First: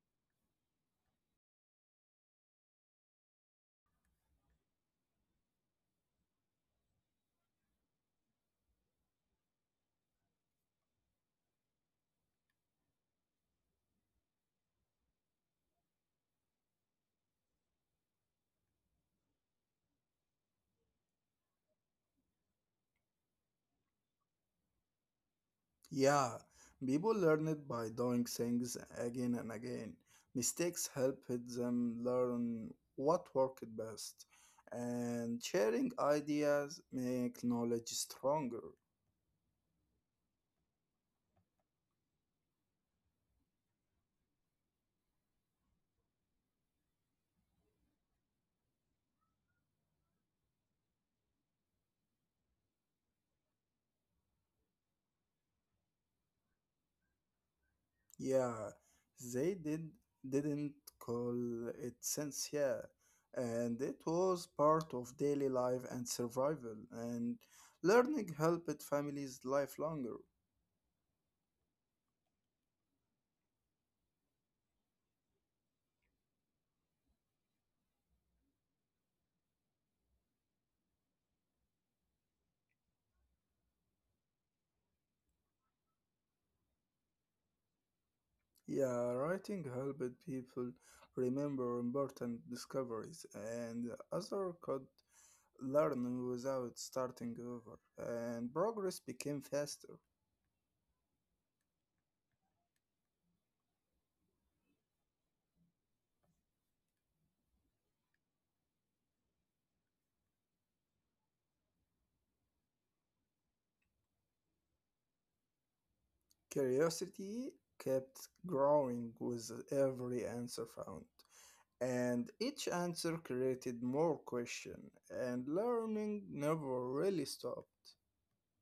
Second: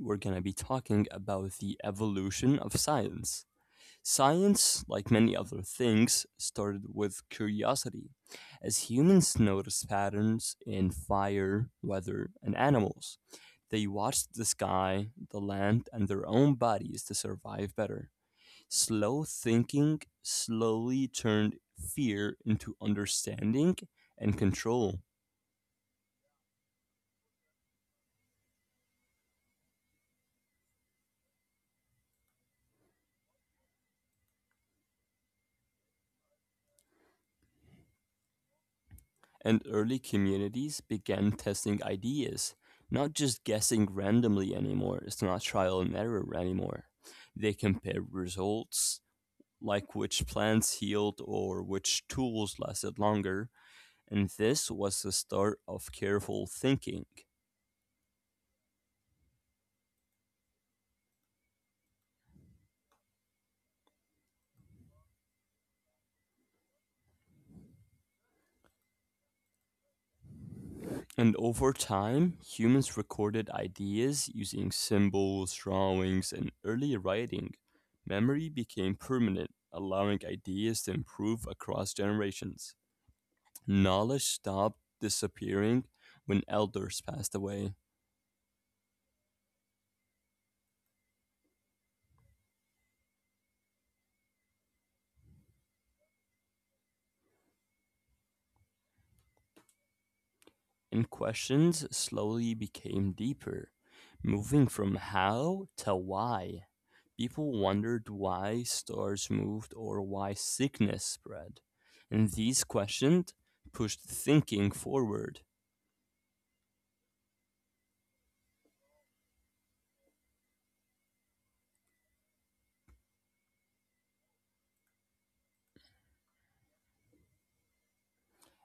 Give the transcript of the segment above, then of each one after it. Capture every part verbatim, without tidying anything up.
we're going to be talking about the evolution of science. Science, like many other things, started with curiosity, as humans noticed patterns in fire, weather, and animals. They watched the sky, the land, and their own bodies to survive better. Slow thinking slowly turned fear into understanding and control. Yeah, people learn it by doing things again and again. Mistakes help them learn what worked best, and sharing ideas make knowledge stronger. And early communities began testing ideas, not just guessing randomly anymore. It's not trial and error anymore. They compare results, like which plants healed or which tools lasted longer, and this was the start of careful thinking. Yeah, they did didn't call it sense, yeah, and it was part of daily life and survival. And learning helped families life longer. And over time, humans recorded ideas using symbols, drawings, and early writing. Memory became permanent, allowing ideas to improve across generations. Knowledge stopped disappearing when elders passed away, Yeah, writing helped people remember important discoveries, and others could learn without starting over, and progress became faster. and questions slowly became deeper, moving from how to why. People wondered why stars moved or why sickness spread. And these questions pushed thinking forward. Curiosity kept growing with every answer found, and each answer created more questions, and learning never really stopped.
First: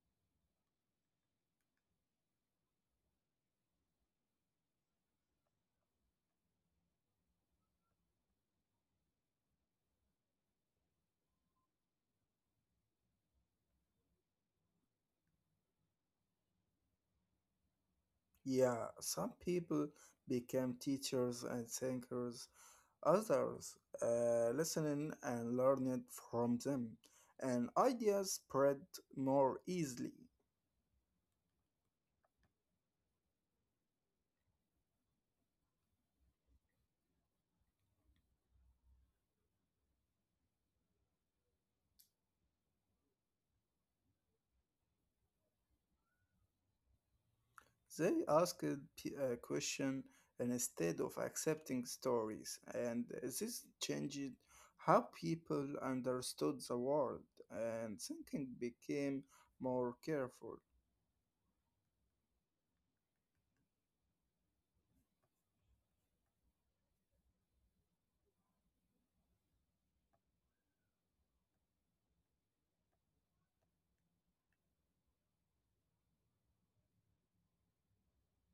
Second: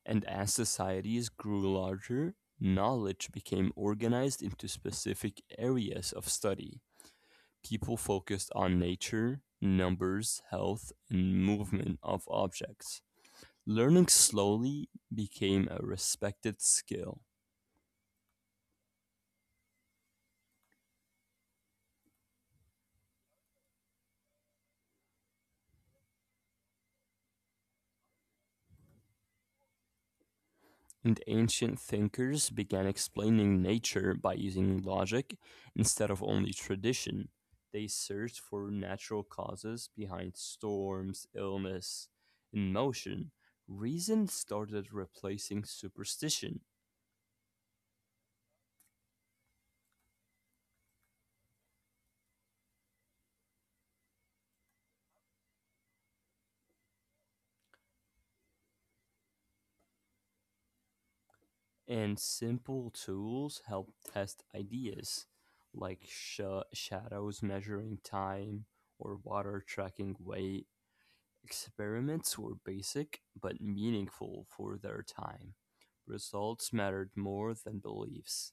And as societies grew larger, knowledge became organized into specific areas of study. People focused on nature, numbers, health, and movement of objects. Learning slowly became a respected skill, Yeah, some people became teachers and thinkers. Others uh, listened and learned from them, and ideas spread more easily. and ancient thinkers began explaining nature by using logic instead of only tradition. They searched for natural causes behind storms, illness, and motion. Reason started replacing superstition. They asked p- a question instead of accepting stories, and this changed how people understood the world, and thinking became more careful. And simple tools help test ideas, like sh- shadows measuring time or water tracking weight. Experiments were basic but meaningful for their time. Results mattered more than beliefs.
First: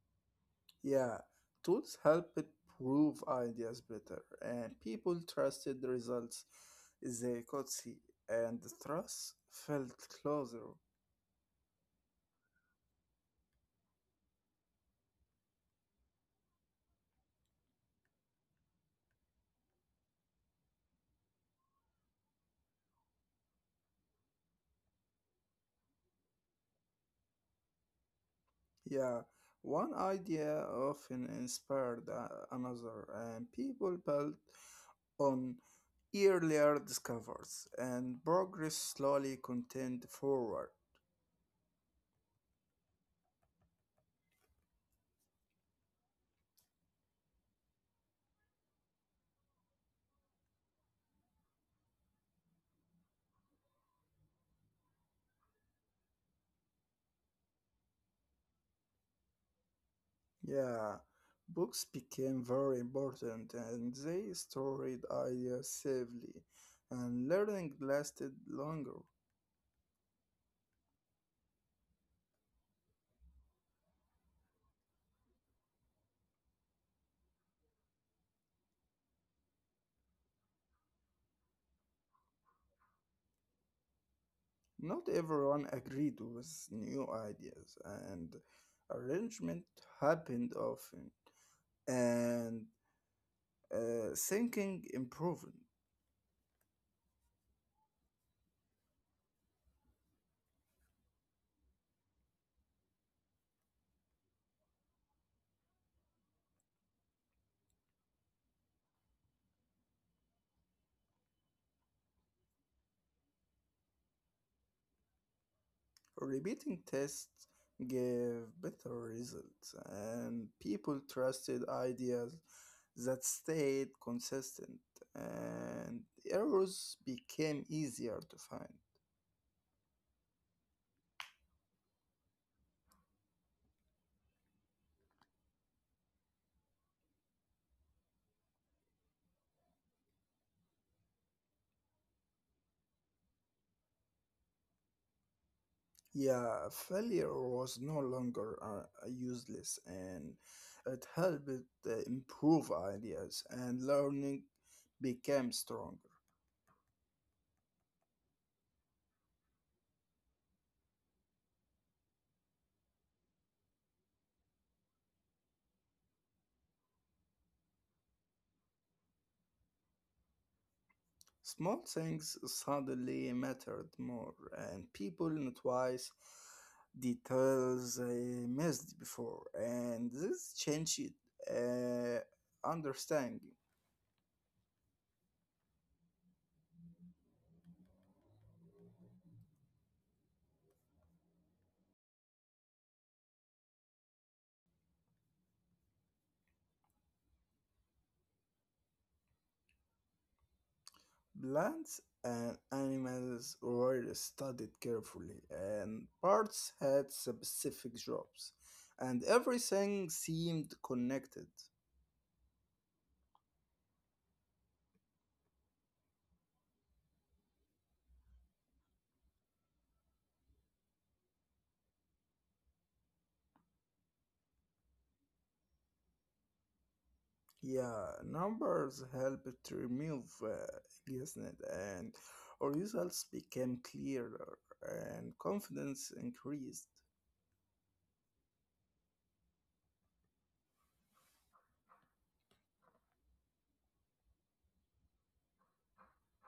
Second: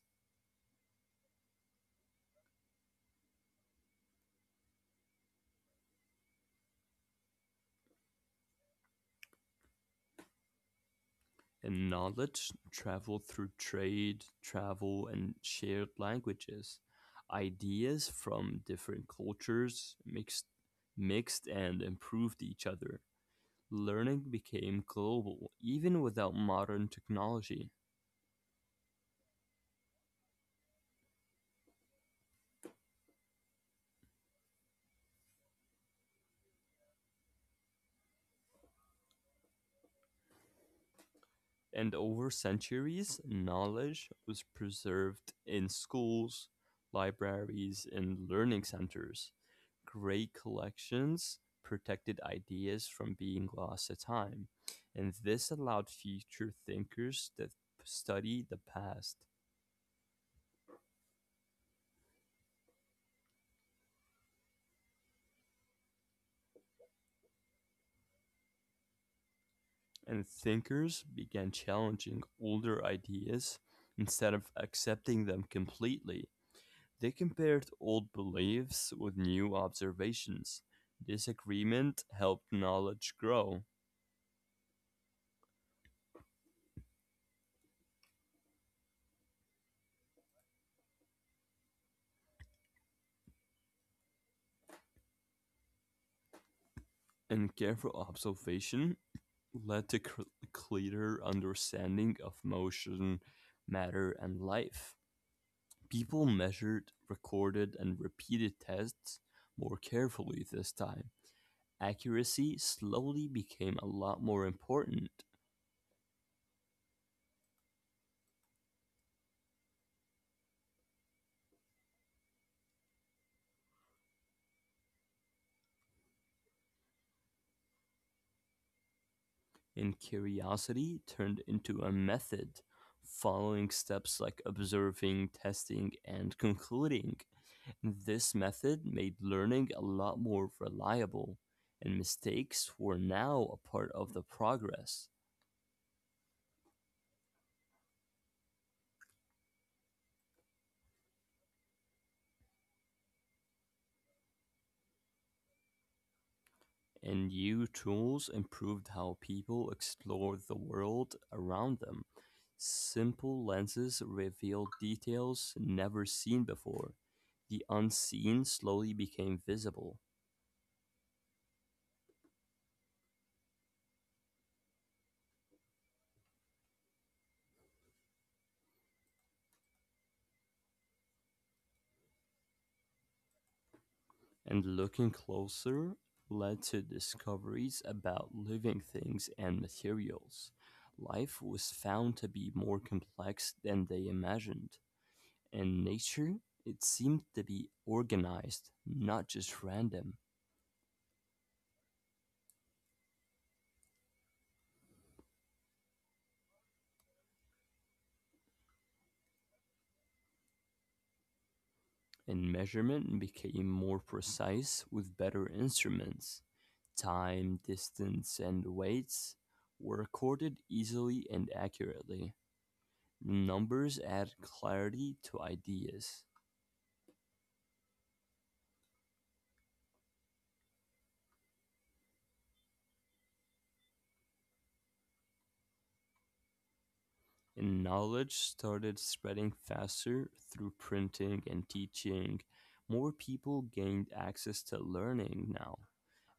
Yeah, tools help it prove ideas better, and people trusted the results they could see, and the trust felt closer. And knowledge traveled through trade, travel, and shared languages. Ideas from different cultures mixed, mixed and improved each other. Learning became global even without modern technology, Yeah, one idea often inspired uh, another, and people built on earlier discoveries, and progress slowly continued forward. and over centuries, knowledge was preserved in schools, libraries, and learning centers. Great collections protected ideas from being lost to time, and this allowed future thinkers to study the past. Yeah, books became very important and they stored ideas safely, and learning lasted longer. And thinkers began challenging older ideas instead of accepting them completely. They compared old beliefs with new observations. This agreement helped knowledge grow, Not everyone agreed with new ideas, and arrangement happened often, and uh, thinking improved. and careful observation led to cl- clearer understanding of motion, matter, and life. People measured, recorded, and repeated tests more carefully this time. Accuracy slowly became a lot more important. Repeating tests gave better results, and people trusted ideas that stayed consistent, and errors became easier to find. In curiosity turned into a method, following steps like observing, testing, and concluding. This method made learning a lot more reliable, and mistakes were now a part of the progress. Yeah, failure was no longer uh, useless, and it helped uh, improve ideas, and learning became stronger. And new tools improved how people explored the world around them. Simple lenses revealed details never seen before. The unseen slowly became visible. Small things suddenly mattered more, and people noticed details they missed before, and this changed uh, understanding. And looking closer led to discoveries about living things and materials. Life was found to be more complex than they imagined, and nature, it seemed to be organized, not just random. Plants and animals were studied carefully, and parts had specific jobs, and everything seemed connected. And measurement became more precise with better instruments. Time, distance, and weights were recorded easily and accurately. Numbers add clarity to ideas. Yeah, numbers helped to remove uh, guessing and our results became clearer and confidence increased. And knowledge started spreading faster through printing and teaching. More people gained access to learning now.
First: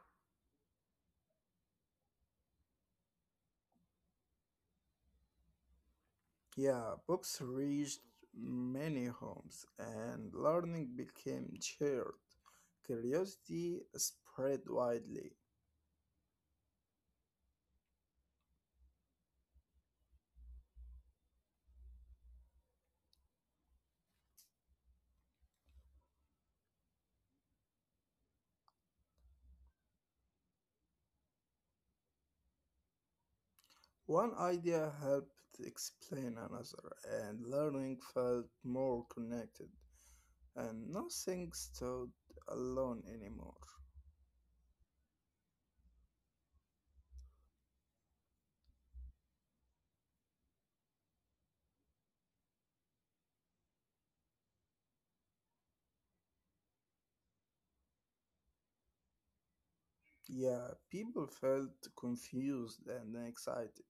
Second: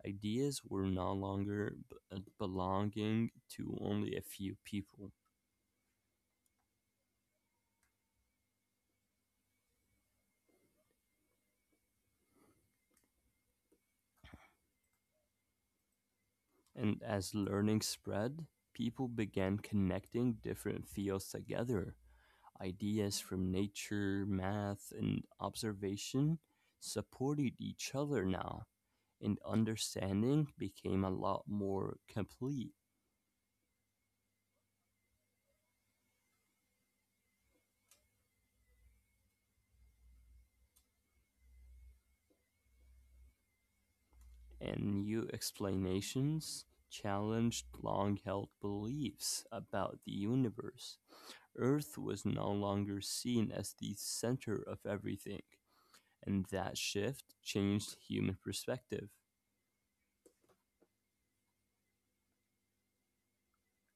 Ideas were no longer b- uh, belonging to only a few people. Yeah, books reached many homes and learning became shared. Curiosity spread widely. And as learning spread, people began connecting different fields together. Ideas from nature, math, and observation supported each other now, and understanding became a lot more complete. One idea helped explain another and learning felt more connected and nothing stood alone anymore. And new explanations challenged long held beliefs about the universe. Earth was no longer seen as the center of everything, and that shift changed human perspective. Yeah, people felt confused and excited,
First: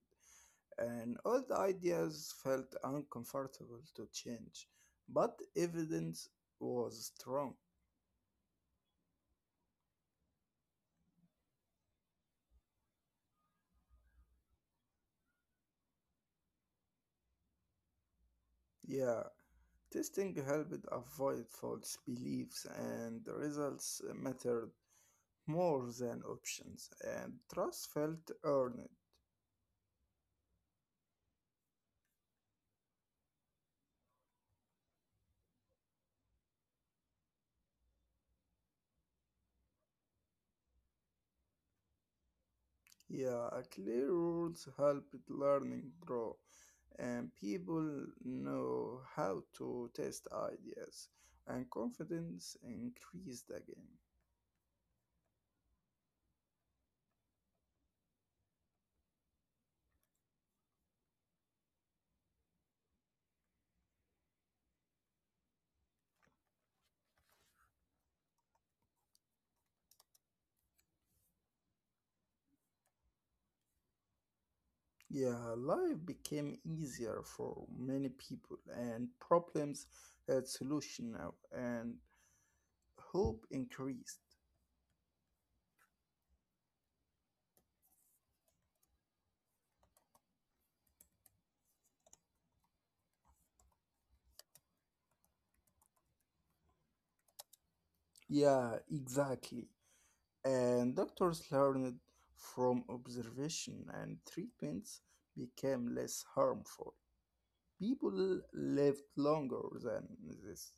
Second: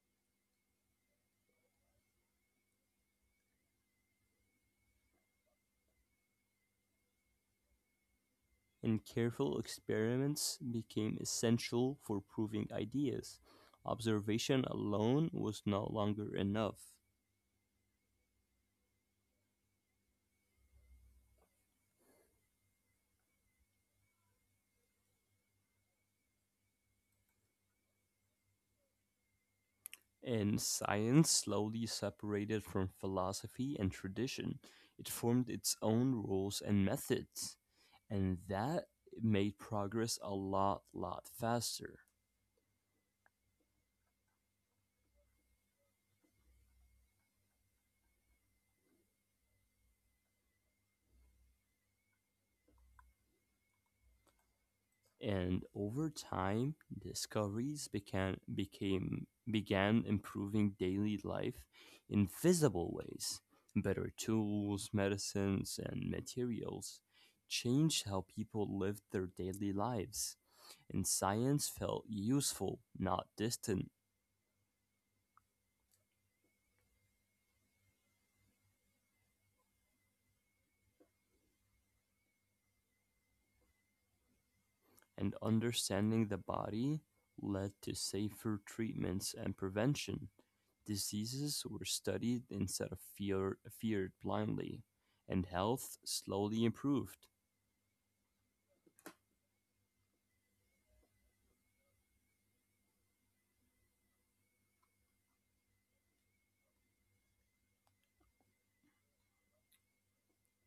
and old ideas felt uncomfortable to change, but evidence was strong. And careful experiments became essential for proving ideas. Observation alone was no longer enough. Yeah, testing helped avoid false beliefs, and the results mattered more than options, and trust felt earned. And science, slowly separated from philosophy and tradition, it formed its own rules and methods. And that made progress a lot, lot faster. Yeah, clear rules help learning grow, and people know how to test ideas, and confidence increased again. And over time, discoveries began became began improving daily life in visible ways. Better tools, medicines, and materials changed how people lived their daily lives. And science felt useful, not distant. Yeah, life became easier for many people, and problems had solution now, and hope increased. And understanding the body led to safer treatments and prevention. Diseases were studied instead of fear, feared blindly, and health slowly improved. Yeah, exactly. And doctors learned from observation, and treatments became less harmful. People lived longer than this.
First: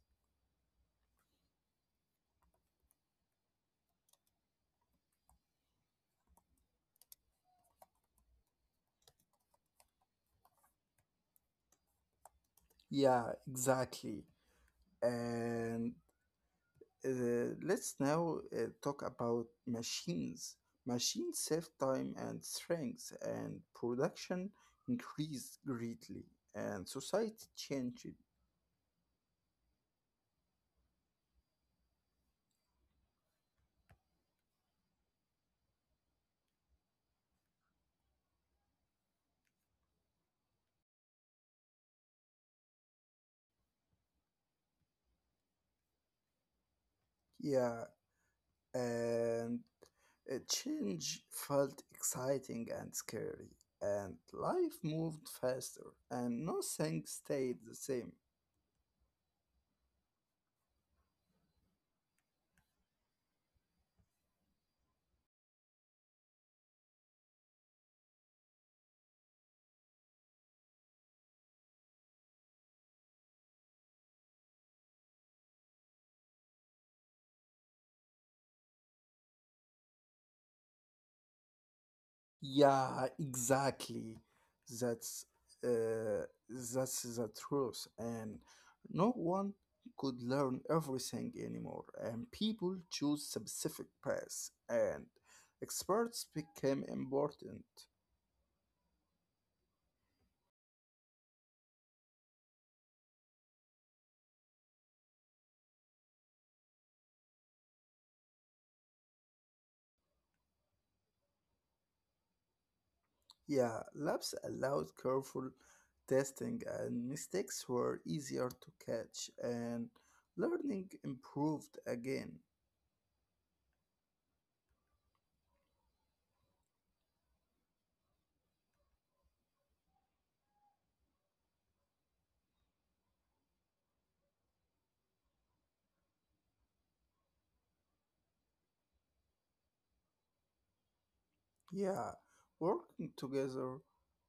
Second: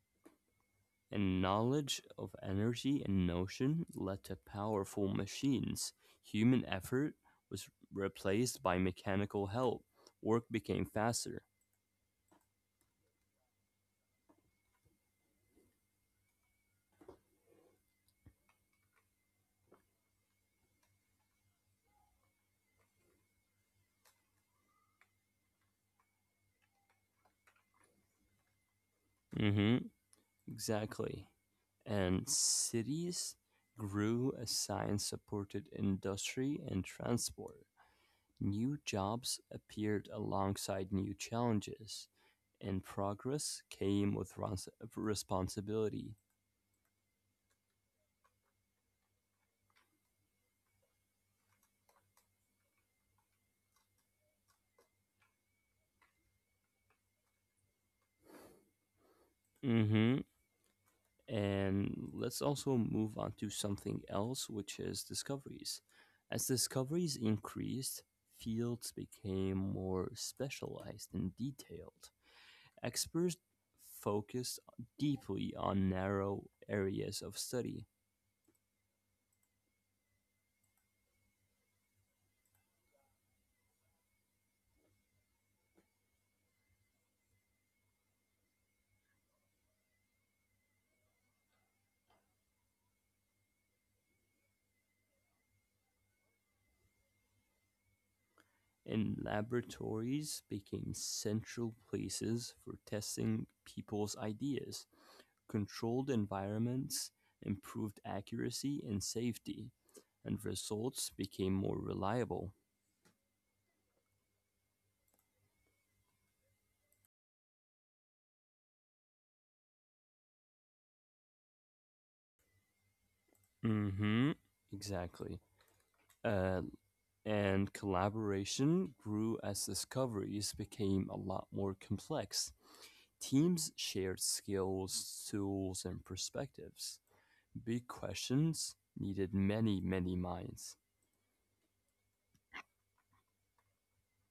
And knowledge of energy and motion led to powerful machines. Human effort was replaced by mechanical help. Work became faster. Yeah, exactly. And uh, let's now uh, talk about machines. Machines save time and strength, and production increased greatly, and society changed. Mm-hmm, exactly. And cities grew as science supported industry and transport. New jobs appeared alongside new challenges, and progress came with rons- responsibility. Yeah, and uh, change felt exciting and scary, and life moved faster, and nothing stayed the same. Hmm. And let's also move on to something else, which is discoveries. As discoveries increased, fields became more specialized and detailed. Experts focused deeply on narrow areas of study, Yeah, exactly. That's uh, that's the truth, and no one could learn everything anymore. And people choose specific paths, and experts became important. and laboratories became central places for testing people's ideas. Controlled environments improved accuracy and safety, and results became more reliable. Yeah, labs allowed careful testing, and mistakes were easier to catch, and learning improved again. Hmm. Exactly. Uh, and collaboration grew as discoveries became a lot more complex. Teams shared skills, tools, and perspectives. Big questions needed many, many minds. Yeah, working together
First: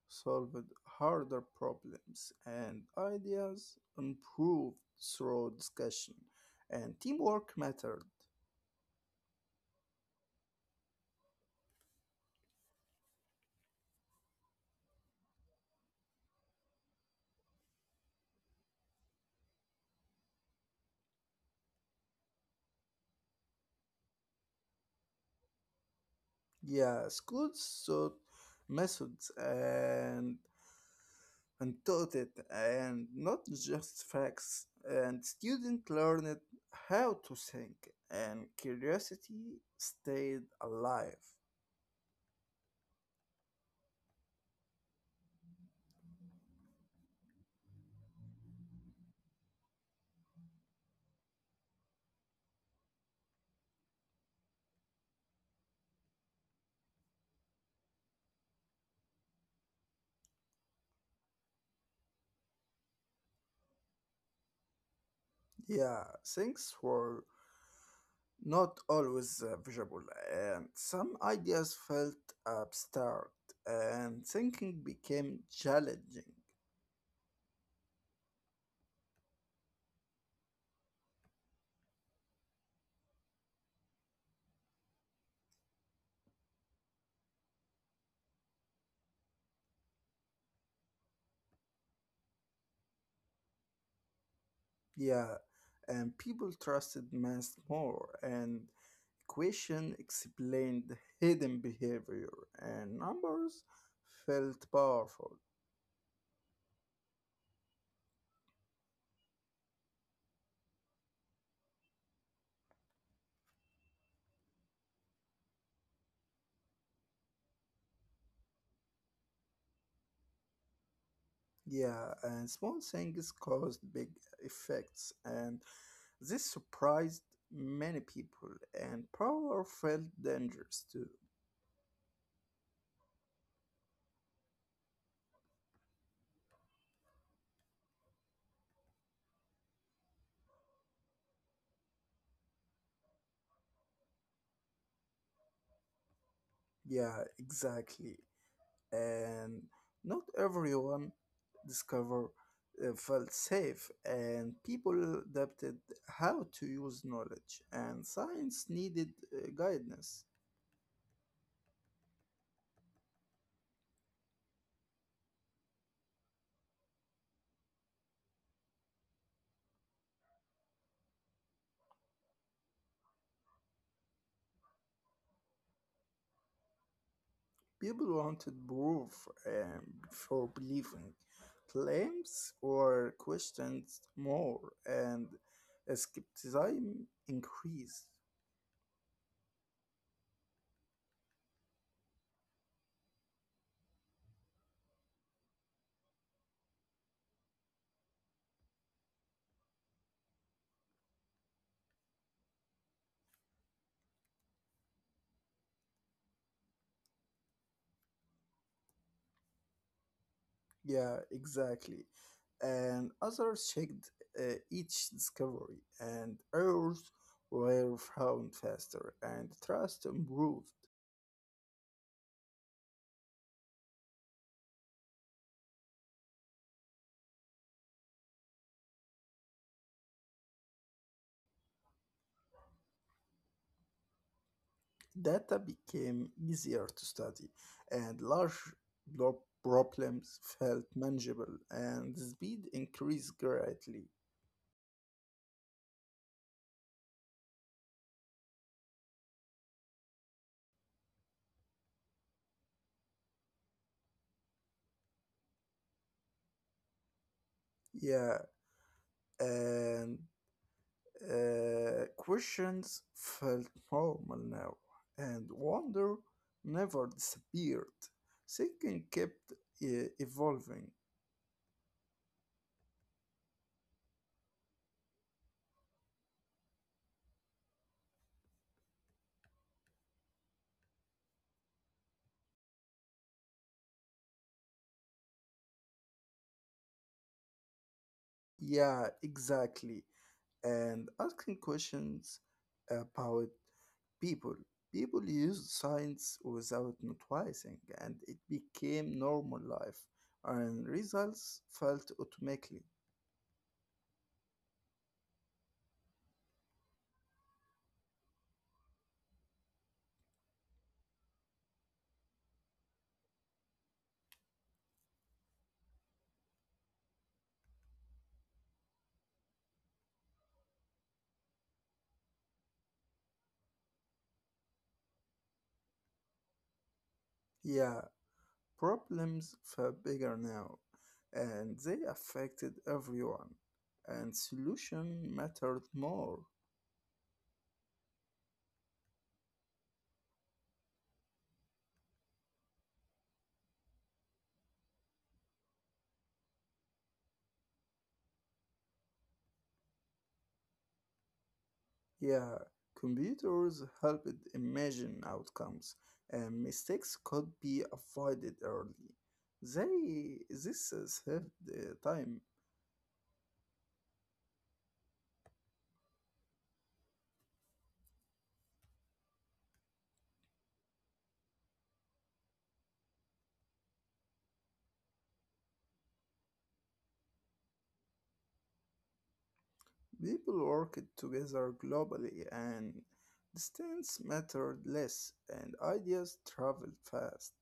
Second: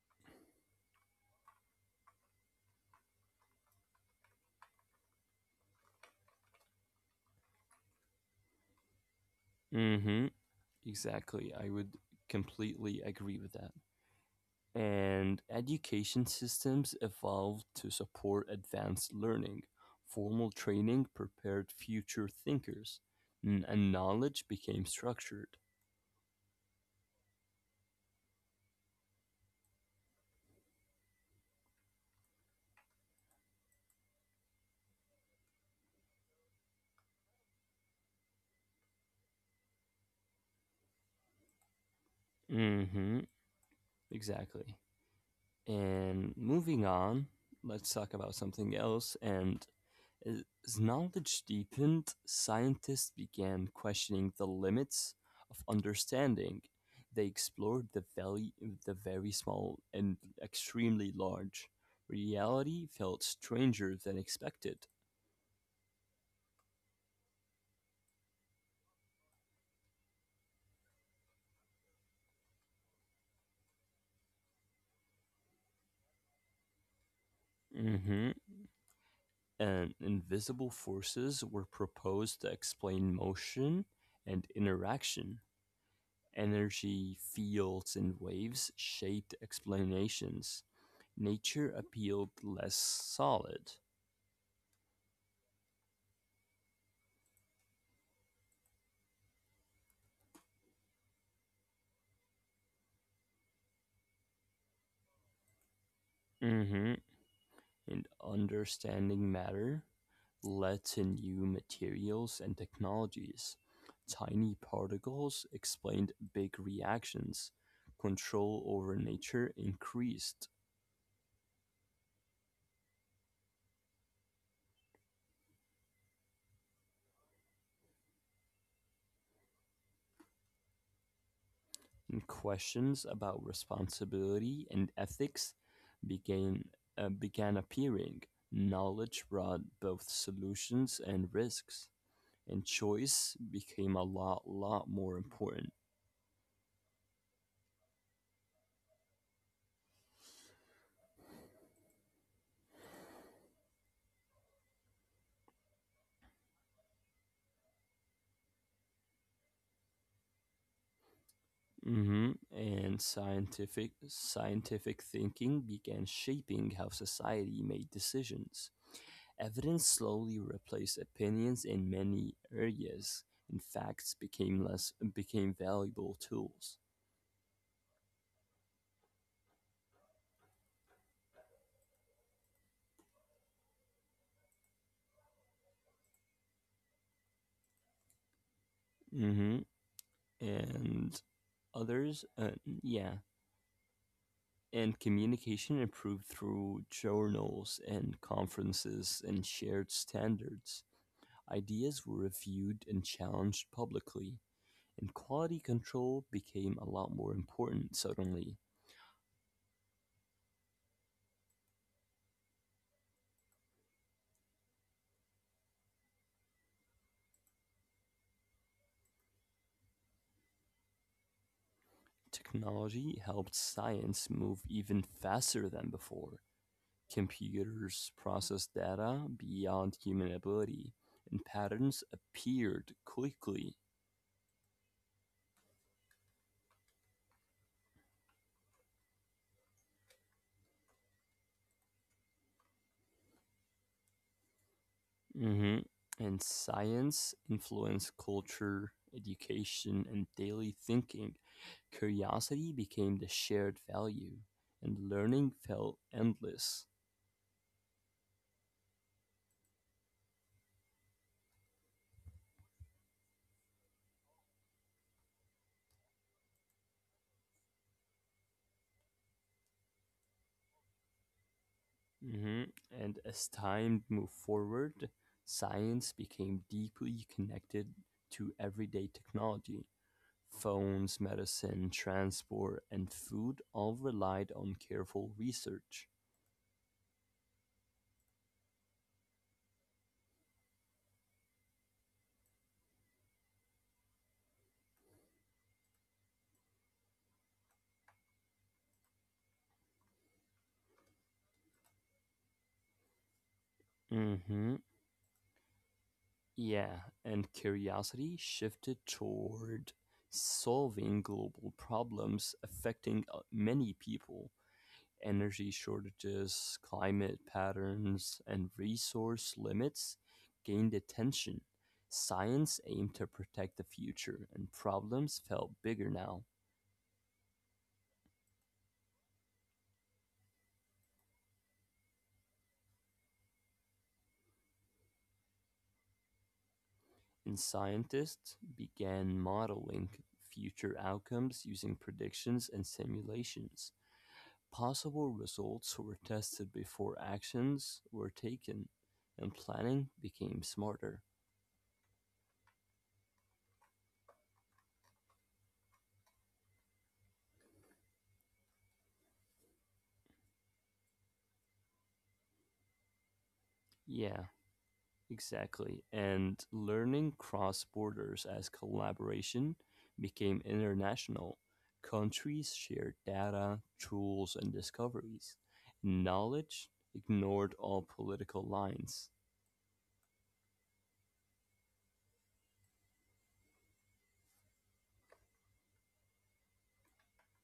solved harder problems and ideas improved through discussion, and teamwork mattered. Mm-hmm. Exactly. I would completely agree with that. And education systems evolved to support advanced learning. Formal training prepared future thinkers, n- and knowledge became structured. Yeah, schools taught methods and and taught it, and not just facts. And students learned how to think, and curiosity stayed alive. Mm-hmm. Exactly. And moving on, let's talk about something else. And As knowledge deepened, scientists began questioning the limits of understanding; they explored the valley, the very small and extremely large. Reality felt stranger than expected. Yeah, thanks for not always uh, visible, and some ideas felt abstract, and thinking became challenging. Hmm. And invisible forces were proposed to explain motion and interaction. Energy, fields, and waves shaped explanations. Nature appealed less solid. Yeah, and people trusted math more, and equation explained hidden behavior, and numbers felt powerful. Mm-hmm. In understanding matter led to new materials and technologies. Tiny particles explained big reactions. Control over nature increased, Yeah, and small things caused big effects, and this surprised many people, and power felt dangerous too. and questions about responsibility and ethics began, uh, began appearing. Knowledge brought both solutions and risks, and choice became a lot, lot more important. Yeah, exactly. And not everyone discover uh, felt safe, and people adapted how to use knowledge. And science needed uh, guidance. Hmm. And scientific scientific thinking began shaping how society made decisions. Evidence slowly replaced opinions in many areas, and facts became less became valuable tools. People wanted proof, um, for believing claims or questions more, and skepticism increased. Hmm. And others, uh, yeah. And communication improved through journals and conferences and shared standards. Ideas were reviewed and challenged publicly, and quality control became a lot more important suddenly. Yeah, exactly. And others checked uh, each discovery, and errors were found faster, and trust improved. Technology helped science move even faster than before. Computers processed data beyond human ability, and patterns appeared quickly. Data became easier to study, and large blo- problems felt manageable, and speed increased greatly. Hmm. And science influenced culture, education, and daily thinking. Curiosity became the shared value, and learning felt endless. Yeah, and Uh, questions felt normal now, and wonder never disappeared. Thinking kept uh, evolving. Hmm. And as time moved forward, science became deeply connected to everyday technology. Phones, medicine, transport, and food all relied on careful research. Yeah, exactly. And asking questions about people. People used science without noticing, and it became normal life, and results felt automatically. Hmm. Yeah, and curiosity shifted toward solving global problems affecting uh, many people. Energy shortages, climate patterns, and resource limits gained attention. Science aimed to protect the future, and problems felt bigger now. Yeah, problems were bigger now, and they affected everyone. And solution mattered more. And scientists began modeling future outcomes using predictions and simulations. Possible results were tested before actions were taken, and planning became smarter. Yeah, computers helped imagine outcomes, and mistakes could be avoided early. They this saved the time. Yeah, exactly. And learning cross borders as collaboration became international. Countries shared data, tools, and discoveries. Knowledge ignored all political lines. People worked together globally, and distance mattered less, and ideas traveled fast.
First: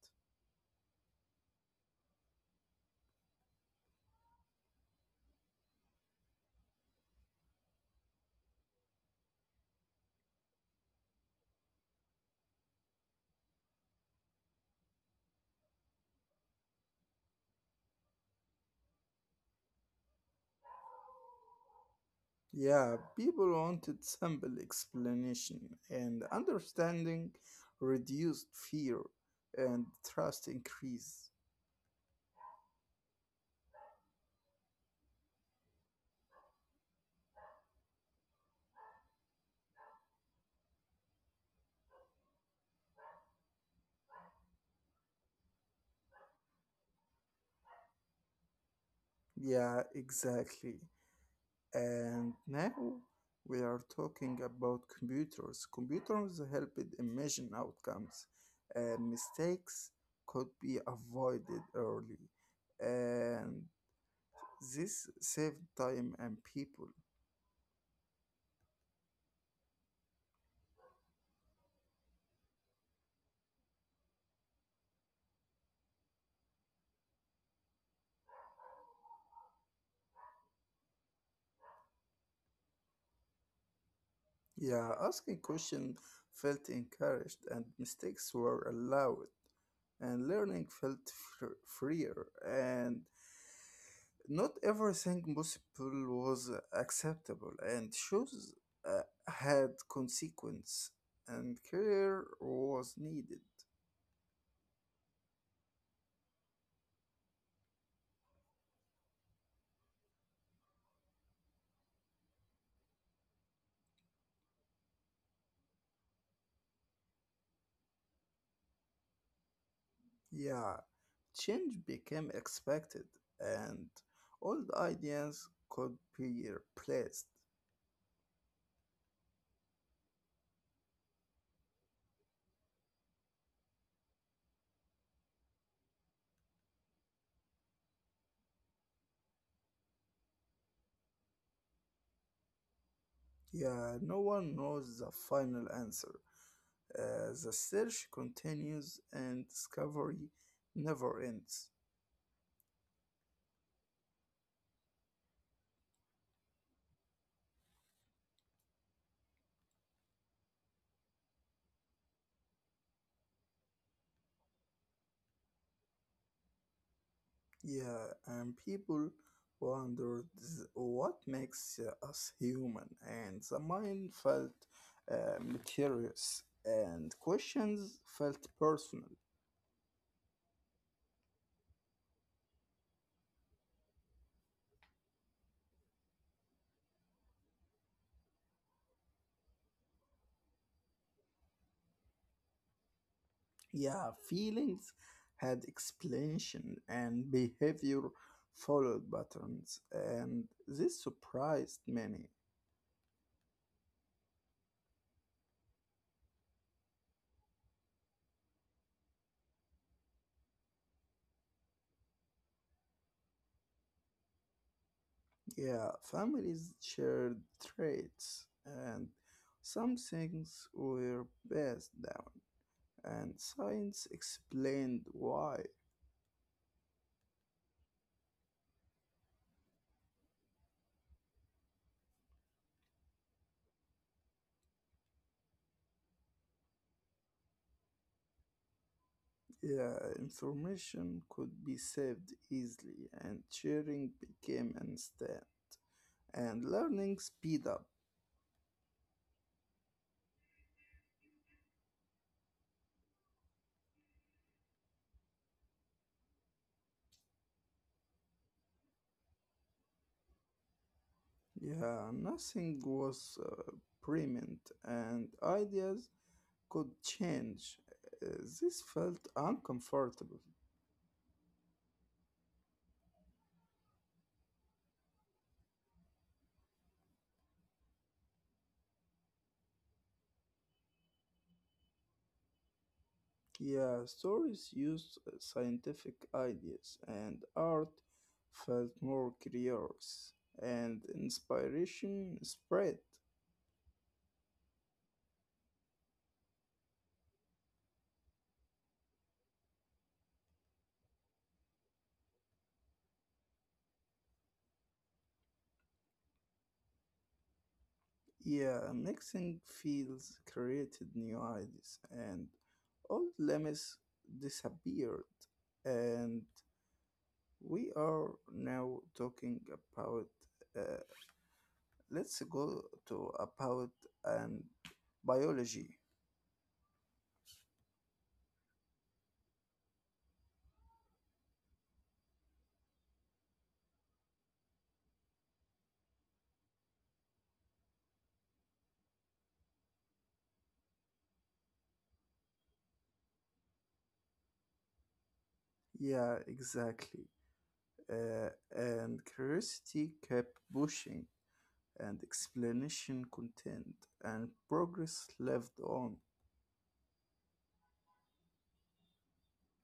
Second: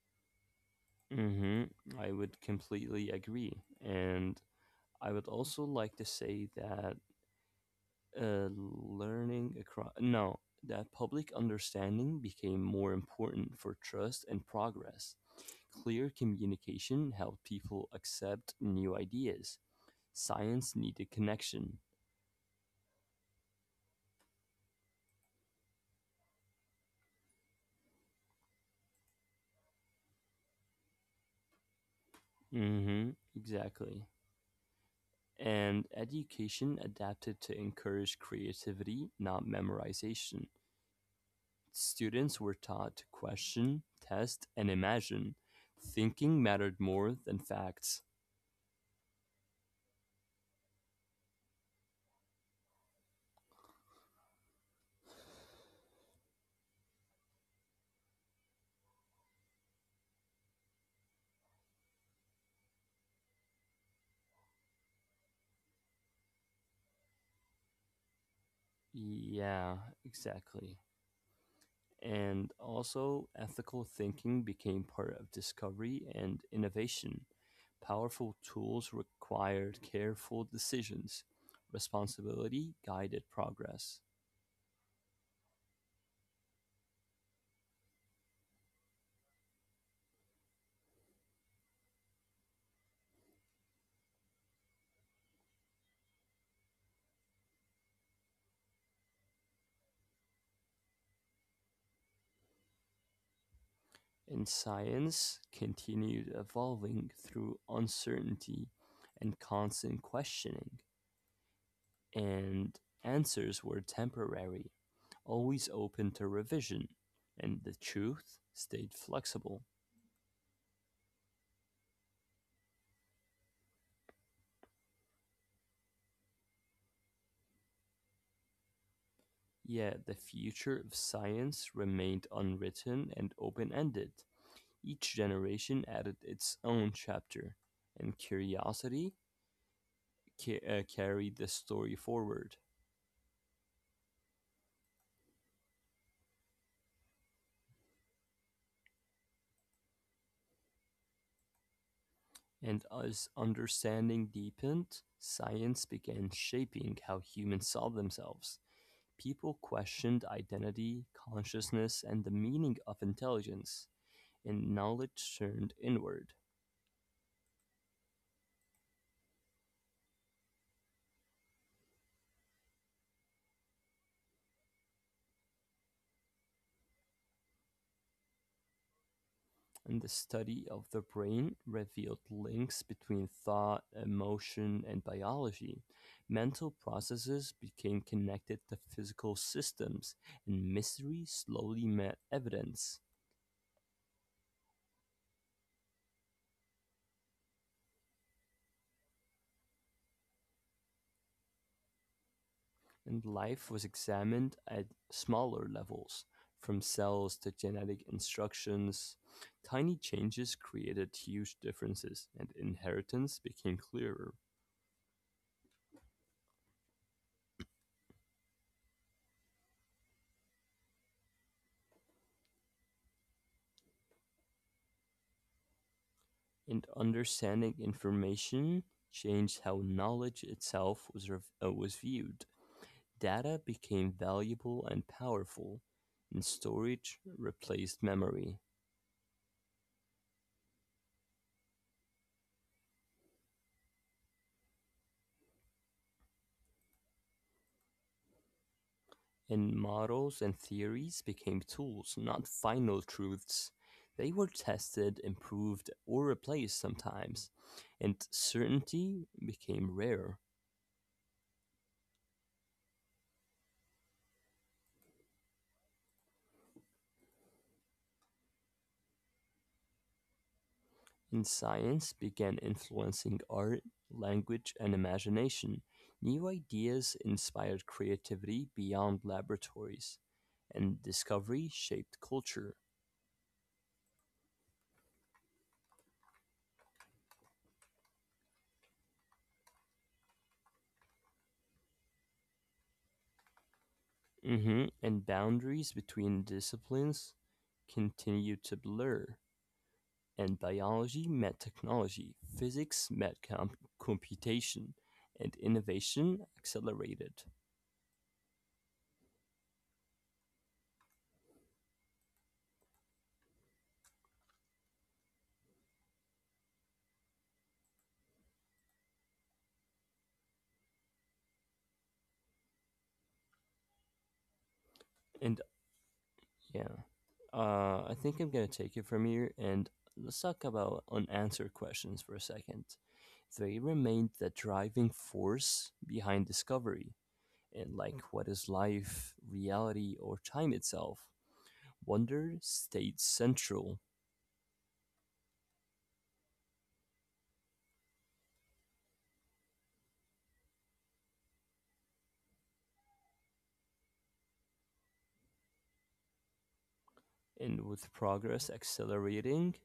Mm-hmm. I would completely agree. And I would also like to say that uh, learning across no that public understanding became more important for trust and progress. Clear communication helped people accept new ideas. Science needed connection. Yeah, people wanted simple explanation, and understanding reduced fear and trust increased. Mm-hmm. Exactly. And education adapted to encourage creativity, not memorization. Students were taught to question, test, and imagine. Thinking mattered more than facts. Yeah, exactly. And now we are talking about computers. Computers helped imagine outcomes, and mistakes could be avoided early. And this saved time and people. Yeah, exactly. And also, ethical thinking became part of discovery and innovation. Powerful tools required careful decisions. Responsibility guided progress. Yeah, asking questions felt encouraged and mistakes were allowed, and learning felt fr- freer. And not everything possible was acceptable, and shoes uh, had consequence, and care was needed. And science continued evolving through uncertainty and constant questioning. And answers were temporary, always open to revision. And the truth stayed flexible. Yeah, change became expected, and old ideas could be replaced. Yet the future of science remained unwritten and open-ended; each generation added its own chapter, and curiosity ca- uh, carried the story forward. Yeah, no one knows the final answer. Uh, the search continues and discovery never ends. And as understanding deepened, science began shaping how humans saw themselves. People questioned identity, consciousness, and the meaning of intelligence, and knowledge turned inward. Yeah, and people wondered what makes uh, us human, and the mind felt uh, mysterious, and questions felt personal. And the study of the brain revealed links between thought, emotion, and biology. Mental processes became connected to physical systems, and mystery slowly met evidence. Yeah, feelings had explanation, and behavior followed patterns, and this surprised many. And life was examined at smaller levels, from cells to genetic instructions. Tiny changes created huge differences, and inheritance became clearer. Yeah, families shared traits, and some things were passed down, and science explained why. And understanding information changed how knowledge itself was, rev- uh, was viewed. Data became valuable and powerful, and storage replaced memory. Yeah, information could be saved easily, and sharing became instant, and learning speed up. And models and theories became tools, not final truths. They were tested, improved, or replaced sometimes, and certainty became rare. Yeah, nothing was uh, permanent, and ideas could change. Uh, this felt uncomfortable. In science began influencing art, language, and imagination. New ideas inspired creativity beyond laboratories, and discovery shaped culture. Yeah, stories used scientific ideas and art felt more curious and inspiration spread. Hmm. And boundaries between disciplines continued to blur. And biology met technology, physics met com- computation, and innovation accelerated. Yeah, mixing fields created new ideas and old limits disappeared and we are now talking about uh, let's go to about um, And biology. yeah. Uh, I think I'm gonna take it from here, and let's talk about unanswered questions for a second. They remained the driving force behind discovery, and like what is life, reality, or time itself. Wonder stayed central. Yeah, exactly. uh, and curiosity kept pushing, and explanation content, and progress lived on. And with progress accelerating,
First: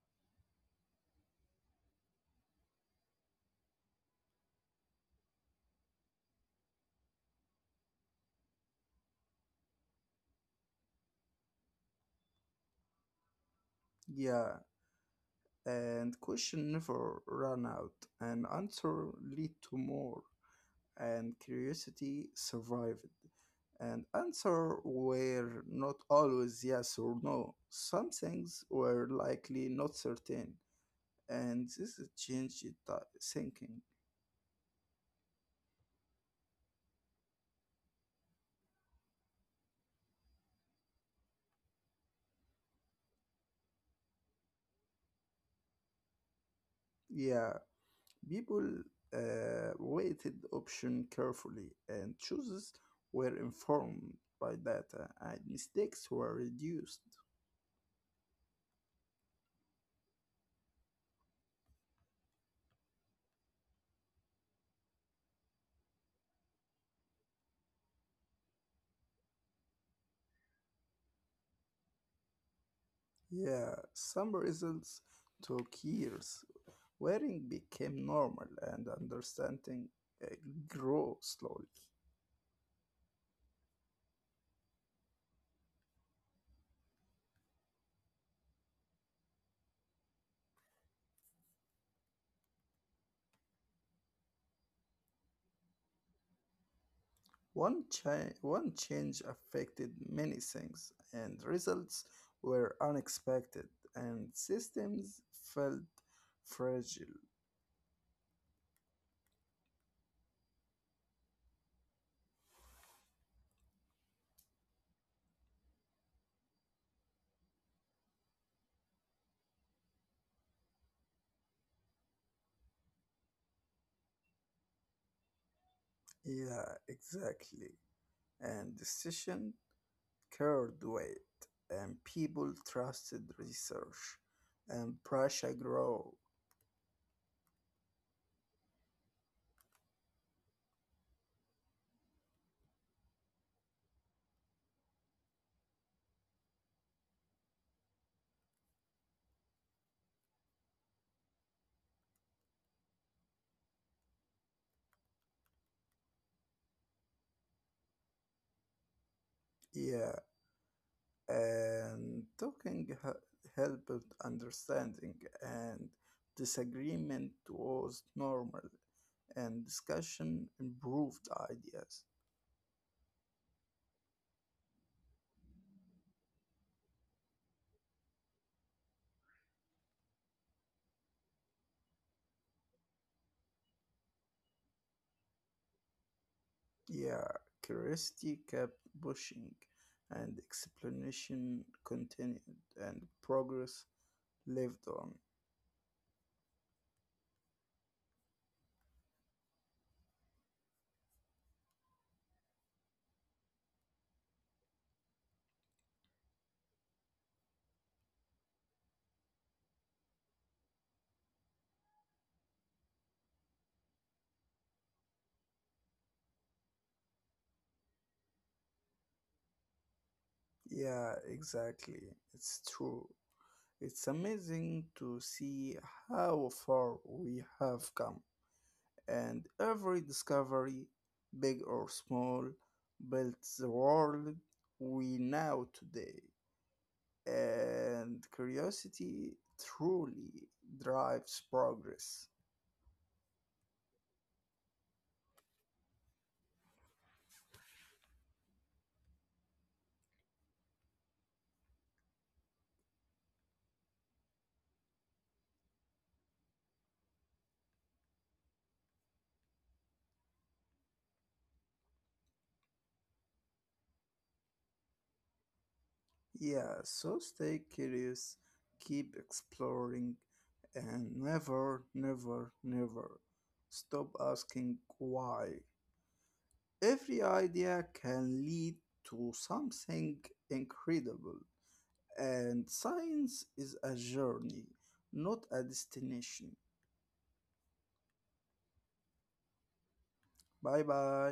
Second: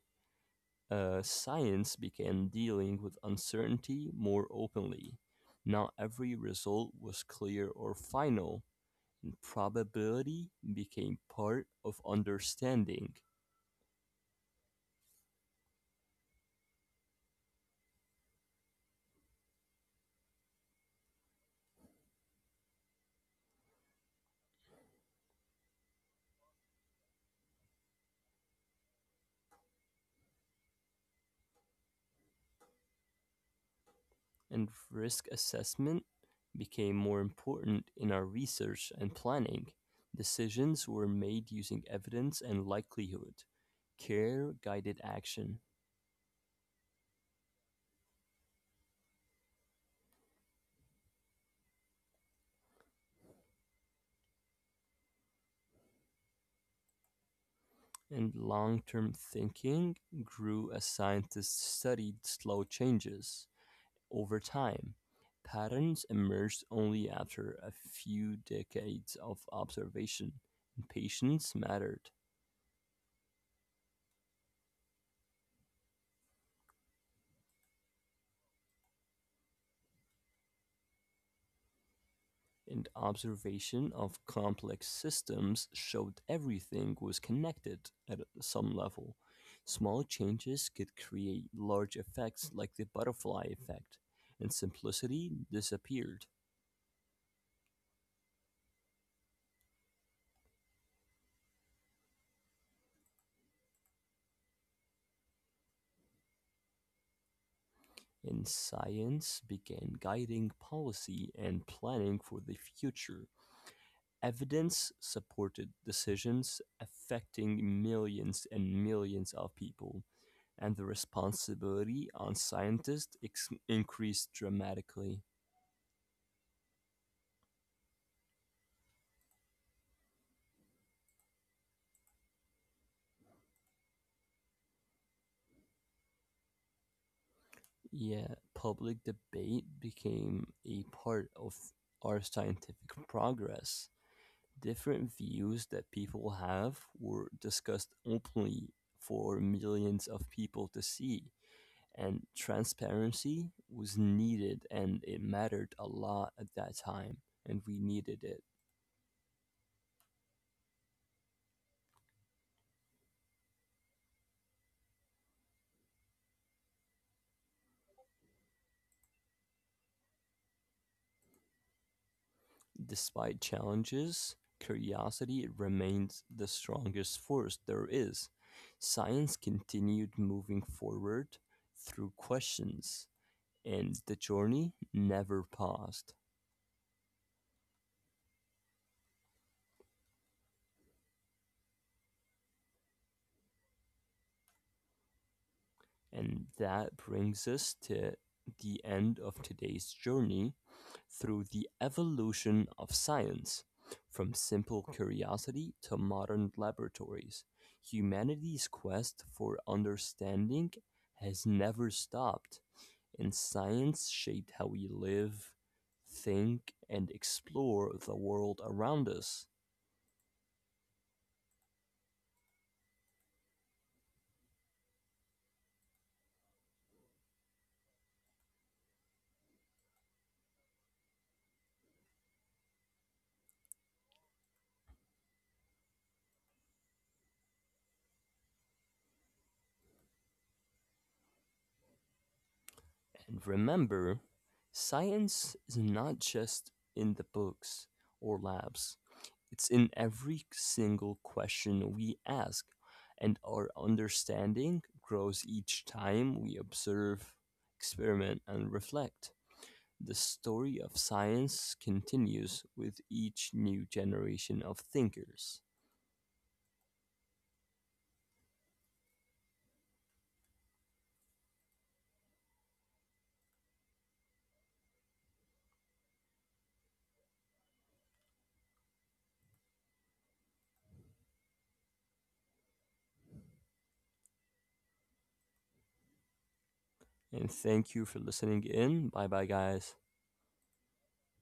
uh, science began dealing with uncertainty more openly. Not every result was clear or final. Probability became part of understanding. Yeah, and question never ran out, and answer lead to more, and curiosity survived. And answer were not always yes or no. Some things were likely not certain, and this changed the thinking. And risk assessment became more important in our research and planning. Decisions were made using evidence and likelihood. Care guided action. Yeah, people uh, weighted option carefully, and choices were informed by data, and mistakes were reduced. And long term thinking grew as scientists studied slow changes over time. Patterns emerged only after a few decades of observation, and patience mattered. Yeah, some results took years. Wearing became normal, and understanding uh, grew slowly. And observation of complex systems showed everything was connected at some level. Small changes could create large effects like the butterfly effect, and simplicity disappeared. One, cha- one change affected many things, and results were unexpected, and systems felt fragile. And science began guiding policy and planning for the future. Evidence supported decisions affecting millions and millions of people. And the responsibility on scientists ex- increased dramatically. Yeah, exactly. And decision carried weight, and people trusted research, and pressure grow. Yeah, public debate became a part of our scientific progress. Different views that people have were discussed openly for millions of people to see, and transparency was needed and it mattered a lot at that time, and we needed it. Yeah, and talking he- helped understanding, and disagreement was normal, and discussion improved ideas. Despite challenges, curiosity remains the strongest force there is. Science continued moving forward through questions, and the journey never paused. Yeah, curiosity kept pushing, and explanation continued, and progress lived on. And that brings us to the end of today's journey through the evolution of science. From simple curiosity to modern laboratories, humanity's quest for understanding has never stopped, and science shaped how we live, think, and explore the world around us. Yeah, exactly. It's true. It's amazing to see how far we have come, and every discovery, big or small, built the world we know today. And curiosity truly drives progress. And remember, science is not just in the books or labs, it's in every single question we ask, and our understanding grows each time we observe, experiment, and reflect. The story of science continues with each new generation of thinkers. Yeah, so stay curious, keep exploring, and never, never, never stop asking why. Every idea can lead to something incredible, and science is a journey, not a destination. And thank you for listening in. Bye bye, guys. Bye bye.